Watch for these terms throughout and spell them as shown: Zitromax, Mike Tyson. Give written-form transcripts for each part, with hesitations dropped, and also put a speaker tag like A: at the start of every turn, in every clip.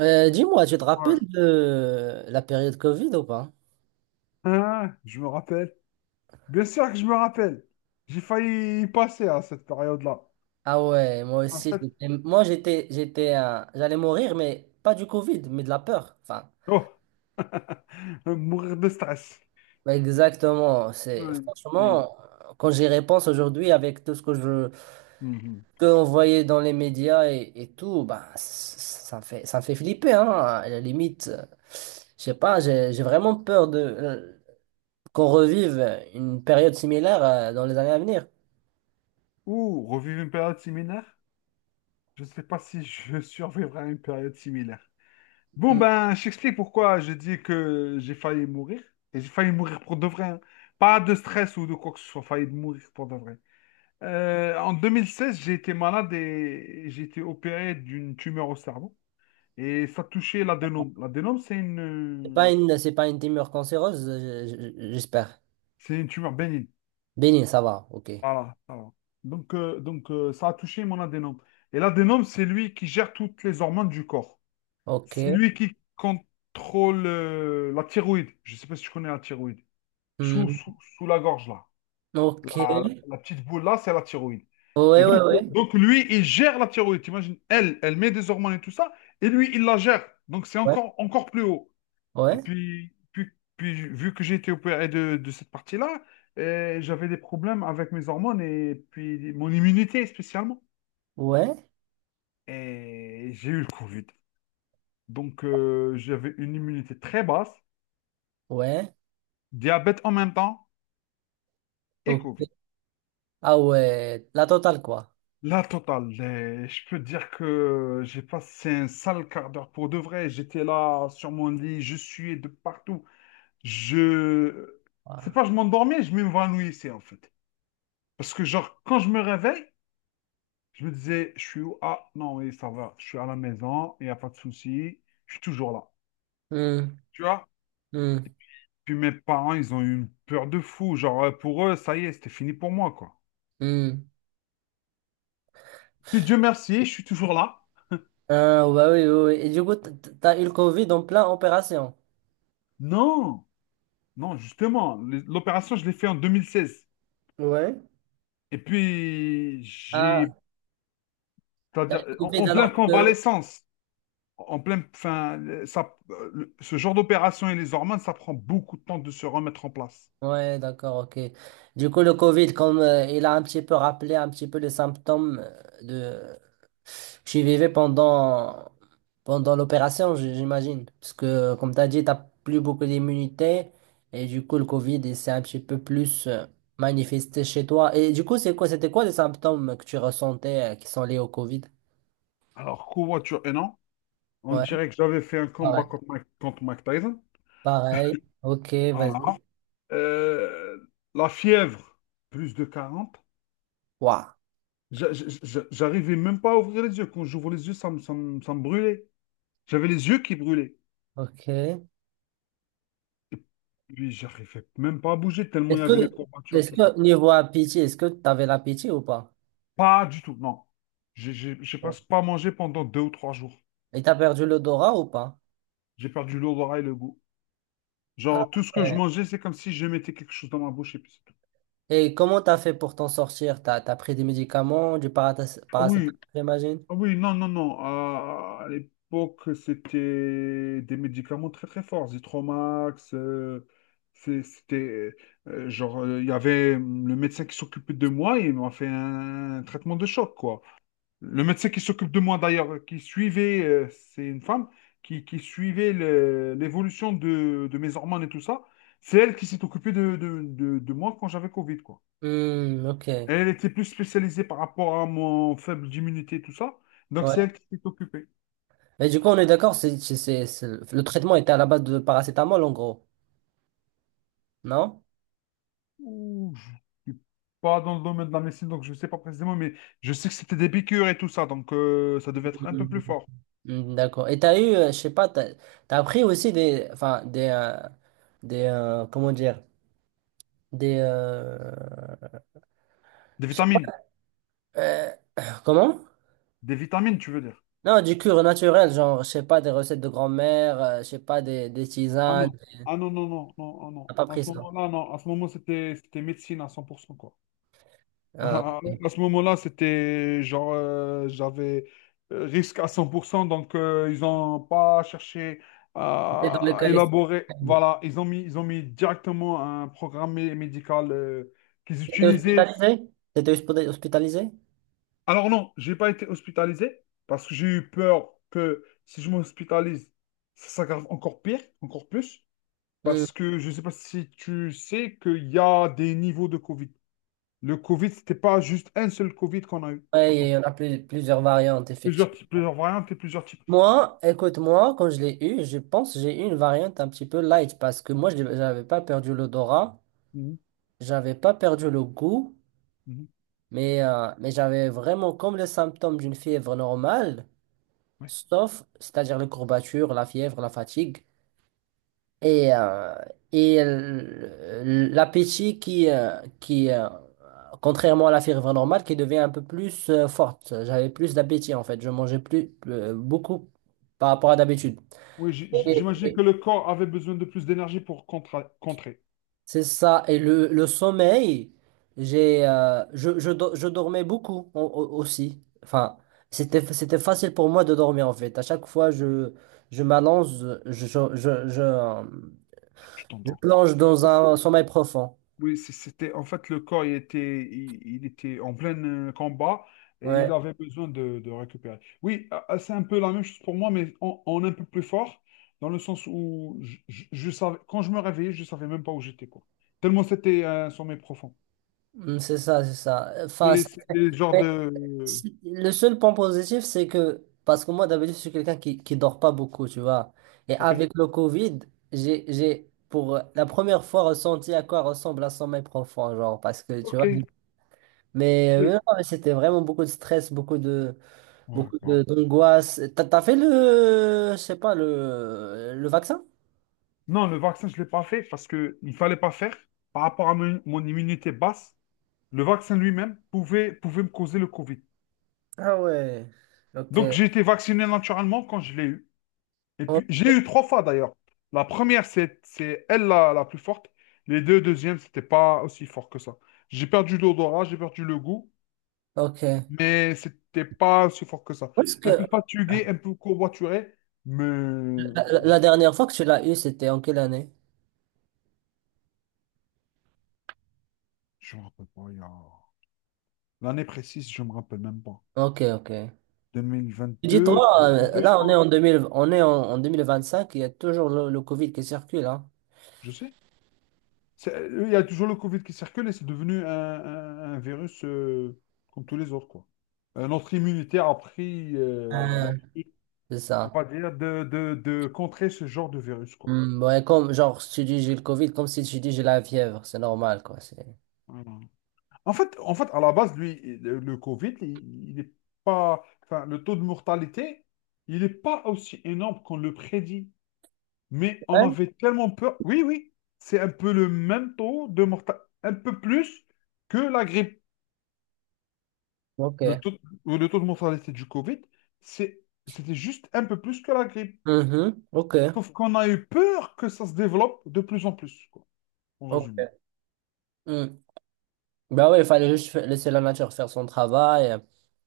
A: Dis-moi, tu te rappelles
B: Ouais.
A: de la période Covid ou pas?
B: Hein, je me rappelle. Bien sûr que je me rappelle. J'ai failli y passer à cette période-là.
A: Ah ouais, moi
B: En
A: aussi,
B: fait,
A: moi j'allais mourir, mais pas du Covid, mais de la peur. Enfin,
B: oh. Mourir de stress.
A: ouais, exactement. C'est
B: Ouais. Mm.
A: franchement, quand j'y repense aujourd'hui, avec tout ce que je
B: Mhm.
A: peux envoyer dans les médias et tout, bah, ça me fait flipper, hein. À la limite, je sais pas, j'ai vraiment peur de qu'on revive une période similaire dans les années à venir.
B: Ou revivre une période similaire. Je ne sais pas si je survivrai à une période similaire. Je t'explique pourquoi je dis que j'ai failli mourir. Et j'ai failli mourir pour de vrai, hein. Pas de stress ou de quoi que ce soit, failli mourir pour de vrai. En 2016, j'ai été malade et j'ai été opéré d'une tumeur au cerveau. Et ça touchait l'adénome.
A: C'est pas
B: Euh,
A: une, c'est pas une tumeur cancéreuse, j'espère.
B: c'est une tumeur bénigne.
A: Béni, ça va, ok.
B: Voilà, ça va. Donc, ça a touché mon adénome. Et l'adénome, c'est lui qui gère toutes les hormones du corps. C'est
A: Ok.
B: lui qui contrôle la thyroïde. Je ne sais pas si tu connais la thyroïde.
A: Hmm.
B: Sous la gorge, là.
A: Ok.
B: La petite boule, là, c'est la thyroïde.
A: Ouais,
B: Et
A: ouais,
B: donc,
A: ouais.
B: lui, il gère la thyroïde. T'imagines, elle met des hormones et tout ça. Et lui, il la gère. Donc, c'est
A: Ouais,
B: encore, encore plus haut. Et
A: ouais,
B: puis, puis, Vu que j'ai été opéré de cette partie-là, j'avais des problèmes avec mes hormones et puis mon immunité spécialement.
A: ouais,
B: Et j'ai eu le Covid. Donc, j'avais une immunité très basse,
A: ouais.
B: diabète en même temps et
A: Ok.
B: Covid.
A: Ah ouais, la totale, quoi.
B: La totale. Et je peux dire que j'ai passé un sale quart d'heure pour de vrai. J'étais là sur mon lit, je suais de partout. Je... C'est
A: Ah.
B: pas Je m'endormais, je m'évanouissais en fait. Parce que genre, quand je me réveille, je me disais, je suis où? Ah, non, oui, ça va. Je suis à la maison, il n'y a pas de souci. Je suis toujours là.
A: Hmm,
B: Tu vois?
A: hmm,
B: Puis mes parents, ils ont eu une peur de fou. Pour eux, ça y est, c'était fini pour moi, quoi.
A: hmm.
B: Puis Dieu merci, je suis toujours là.
A: Ah, bah oui, oui, oui. Et du coup, t'as eu le Covid en plein opération.
B: Non, non, justement, l'opération, je l'ai fait en 2016.
A: Ouais.
B: Et puis, j'ai,
A: Ah, t'as eu
B: C'est-à-dire,
A: le
B: en
A: Covid
B: pleine
A: alors que...
B: convalescence. En plein, enfin, ça, le- Ce genre d'opération et les hormones, ça prend beaucoup de temps de se remettre en place.
A: Ouais, d'accord, ok. Du coup, le Covid, comme il a un petit peu rappelé un petit peu les symptômes de que je vivais pendant l'opération, j'imagine, parce que comme tu as dit, t'as plus beaucoup d'immunité et du coup, le Covid, il s'est un petit peu plus manifesté chez toi. Et du coup, c'est quoi, c'était quoi les symptômes que tu ressentais qui sont liés au Covid?
B: Alors, covoiture et non, on
A: Ouais,
B: dirait que j'avais fait un combat
A: pareil,
B: contre Mike Tyson.
A: pareil. Ok,
B: Voilà.
A: vas-y.
B: Euh, la fièvre, plus de 40.
A: Waouh,
B: J'arrivais même pas à ouvrir les yeux. Quand j'ouvre les yeux, ça me brûlait. J'avais les yeux qui brûlaient.
A: ok.
B: Lui, j'arrivais même pas à bouger tellement il y
A: Que,
B: avait les courbatures,
A: est-ce
B: tout ça.
A: que niveau appétit, est-ce que tu avais l'appétit ou pas?
B: Pas du tout, non. J'ai
A: Ouais.
B: presque pas mangé pendant deux ou trois jours.
A: Et t'as perdu l'odorat ou pas?
B: J'ai perdu l'odorat et le goût.
A: Ah
B: Genre, tout ce que je
A: ouais.
B: mangeais, c'est comme si je mettais quelque chose dans ma bouche et puis c'est tout.
A: Et comment t'as fait pour t'en sortir? T'as pris des médicaments, du
B: Ah
A: paracétamol,
B: oui,
A: j'imagine?
B: ah oui, non, non, non. À l'époque, c'était des médicaments très très forts. Zitromax, c'est- c'était... il y avait le médecin qui s'occupait de moi et il m'a fait un traitement de choc, quoi. Le médecin qui s'occupe de moi d'ailleurs, qui suivait, c'est une femme, qui suivait l'évolution de mes hormones et tout ça, c'est elle qui s'est occupée de moi quand j'avais Covid, quoi.
A: Hmm, ok.
B: Elle était plus spécialisée par rapport à mon faible immunité et tout ça, donc
A: Ouais.
B: c'est elle qui s'est occupée.
A: Et du coup, on est d'accord, le traitement était à la base de paracétamol en gros, non?
B: Ouh, je suis pas dans le domaine de la médecine, donc je sais pas précisément, mais je sais que c'était des piqûres et tout ça, donc ça devait être un peu plus
A: Mhm.
B: fort.
A: Hmm, d'accord. Et t'as eu, je sais pas, t'as pris aussi des, enfin, comment dire, des, euh,
B: Des
A: je sais
B: vitamines,
A: pas, euh, comment?
B: des vitamines, tu veux dire.
A: Non, du cure naturel, genre, je sais pas, des recettes de grand-mère, je sais pas, des
B: Ah
A: tisanes.
B: non, ah non, non, non, non, ah
A: T'as
B: non.
A: pas
B: À
A: pris
B: ce
A: ça.
B: moment-là, non, à ce moment, c'était médecine à 100% quoi.
A: Ah,
B: À,
A: ok.
B: ce moment-là, c'était j'avais risque à 100% donc ils n'ont pas cherché
A: T'étais dans le
B: à
A: cas.
B: élaborer. Voilà, ils ont mis directement un programme médical qu'ils
A: T'étais
B: utilisaient.
A: hospitalisé? T'étais hospitalisé?
B: Alors non, j'ai pas été hospitalisé parce que j'ai eu peur que si je m'hospitalise, ça s'aggrave encore pire, encore plus.
A: Hmm.
B: Parce que je ne sais pas si tu sais qu'il y a des niveaux de Covid. Le Covid, c'était pas juste un seul Covid qu'on a eu.
A: Ouais, il
B: Bon,
A: y en a plusieurs variantes,
B: plusieurs
A: effectivement.
B: types, plusieurs variantes et plusieurs types.
A: Moi, écoute-moi, quand je l'ai eu, je pense que j'ai eu une variante un petit peu light parce que moi, je n'avais pas perdu l'odorat,
B: Mhm,
A: j'avais pas perdu le goût,
B: mhm,
A: mais j'avais vraiment comme les symptômes d'une fièvre normale,
B: ouais.
A: sauf, c'est-à-dire les courbatures, la fièvre, la fatigue. Et, euh, et l'appétit qui, contrairement à la fièvre normale, qui devient un peu plus forte. J'avais plus d'appétit en fait. Je mangeais plus beaucoup par rapport à d'habitude.
B: Oui,
A: Et-
B: j'imagine que
A: et
B: le corps avait besoin de plus d'énergie pour contrer.
A: C'est ça. Et le sommeil, j'ai, je, do- je dormais beaucoup aussi. Enfin, c'était facile pour moi de dormir en fait. À chaque fois, je m'allonge, je, je, je, je, euh,
B: Tu
A: je
B: t'endors.
A: plonge dans un sommeil profond.
B: Oui, c'était en fait le corps, il était en plein combat et
A: Ouais.
B: il avait besoin de récupérer. Oui, c'est un peu la même chose pour moi, mais en un peu plus fort, dans le sens où je savais, quand je me réveillais, je savais même pas où j'étais, quoi. Tellement c'était un sommeil profond.
A: Hmm, c'est ça, c'est ça. Enfin,
B: Et c'est des genres
A: mais
B: de.
A: le seul point positif, c'est que, parce que moi, d'habitude, je suis quelqu'un qui dort pas beaucoup, tu vois. Et
B: Ok.
A: avec le Covid, pour la première fois, ressenti à quoi ressemble un sommeil profond, genre, parce que, tu
B: Ok,
A: vois. Mais non,
B: oui.
A: mais c'était vraiment beaucoup de stress,
B: Ouais, grave.
A: d'angoisse. T'as fait je sais pas, le vaccin?
B: Non, le vaccin, je ne l'ai pas fait parce qu'il ne fallait pas faire. Par rapport à mon immunité basse, le vaccin lui-même pouvait me causer le Covid.
A: Ah ouais, ok.
B: Donc, j'ai été vacciné naturellement quand je l'ai eu. Et puis,
A: O-
B: j'ai eu trois fois d'ailleurs. La première, c'est elle la plus forte. Les deux deuxièmes, c'était pas aussi fort que ça. J'ai perdu l'odorat, j'ai perdu le goût,
A: Ok.
B: mais c'était pas aussi fort que ça.
A: Parce que
B: Un peu fatigué, un peu courbaturé, mais
A: la, la-
B: je,
A: la dernière fois que tu l'as eu, c'était en quelle année?
B: je me rappelle pas. L'année précise, je me rappelle même pas.
A: Ok, ok. Dis-toi,
B: 2022, je
A: là, on est
B: crois.
A: en 2000, on est en 2025, il y a toujours le Covid qui circule, hein.
B: Je sais. C'est- Il y a toujours le Covid qui circule et c'est devenu un, un virus comme tous les autres, quoi. Notre immunité a pris,
A: Ah, c'est
B: on
A: ça.
B: va dire, de contrer ce genre de virus, quoi.
A: Hmm, ouais, comme, genre, si tu dis j'ai le Covid, comme si tu dis j'ai la fièvre, c'est normal, quoi. C'est...
B: Voilà. En fait, à la base, lui, le Covid, il est pas, enfin, le taux de mortalité, il n'est pas aussi énorme qu'on le prédit. Mais on
A: ouais.
B: avait tellement peur. Oui, oui, c'est un peu le même taux de mortalité, un peu plus que la grippe. Le
A: Ok.
B: taux, le taux de mortalité du Covid, c'est, c'était juste un peu plus que la grippe.
A: Mhm. Ok.
B: Sauf qu'on a eu peur que ça se développe de plus en plus, quoi, en
A: Ok.
B: résumé.
A: Hmm. Bah ouais, il fallait juste laisser la nature faire son travail,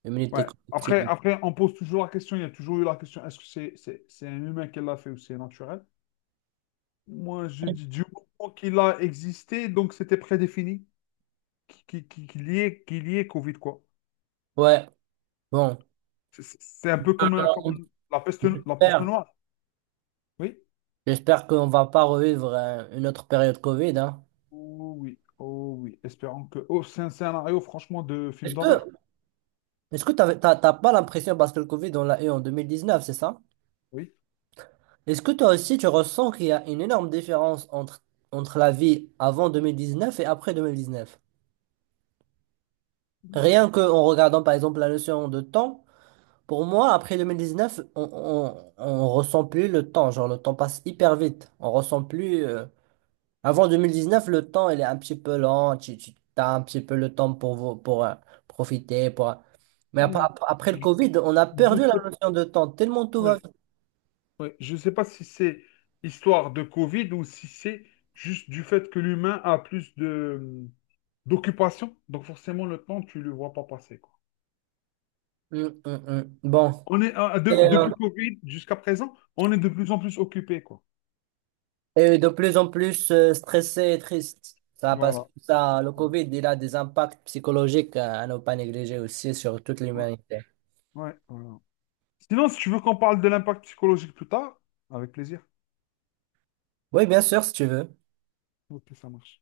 A: immunité
B: Ouais.
A: collective.
B: Après, après, on pose toujours la question, il y a toujours eu la question, est-ce que c'est un humain qui l'a fait ou c'est naturel? Moi, je dis du moment qu'il a existé, donc c'était prédéfini qu'il y ait Covid, quoi.
A: Ouais, bon.
B: C'est un peu
A: Euh,
B: comme, comme la peste
A: J'espère,
B: noire. Oui?
A: j'espère qu'on va pas revivre une autre période Covid, hein.
B: Oh oui, oh oui. Espérons que... Oh, c'est un scénario, franchement, de film
A: Est-ce que
B: d'horreur.
A: T'as pas l'impression, parce que le Covid, on l'a eu en 2019, c'est ça?
B: Oui.
A: Est-ce que toi aussi, tu ressens qu'il y a une énorme différence entre la vie avant 2019 et après 2019? Rien que en regardant, par exemple, la notion de temps, pour moi, après 2019 on ressent plus le temps. Genre, le temps passe hyper vite. On ressent plus. Avant neuf, le temps, il est un petit peu lent. Tu as un petit peu le temps pour, pour profiter, pour... Mais
B: Hmm.
A: après le
B: Je
A: Covid, on a
B: je
A: perdu la
B: sais,
A: notion de temps, tellement tout va.
B: oui, oui. Je sais pas si c'est histoire de Covid ou si c'est juste du fait que l'humain a plus de d'occupation. Donc forcément, le temps, tu le vois pas passer, quoi.
A: Mm, mm, mm. Bon, et, euh,
B: Depuis Covid jusqu'à présent, on est de plus en plus occupé, quoi.
A: et de plus en plus stressé et triste. Ça, parce que
B: Voilà.
A: ça, le Covid, il a des impacts psychologiques à ne pas négliger aussi sur toute
B: Ouais,
A: l'humanité.
B: ouais, voilà. Sinon, si tu veux qu'on parle de l'impact psychologique plus tard, avec plaisir.
A: Oui, bien sûr, si tu veux.
B: Ok, ça marche.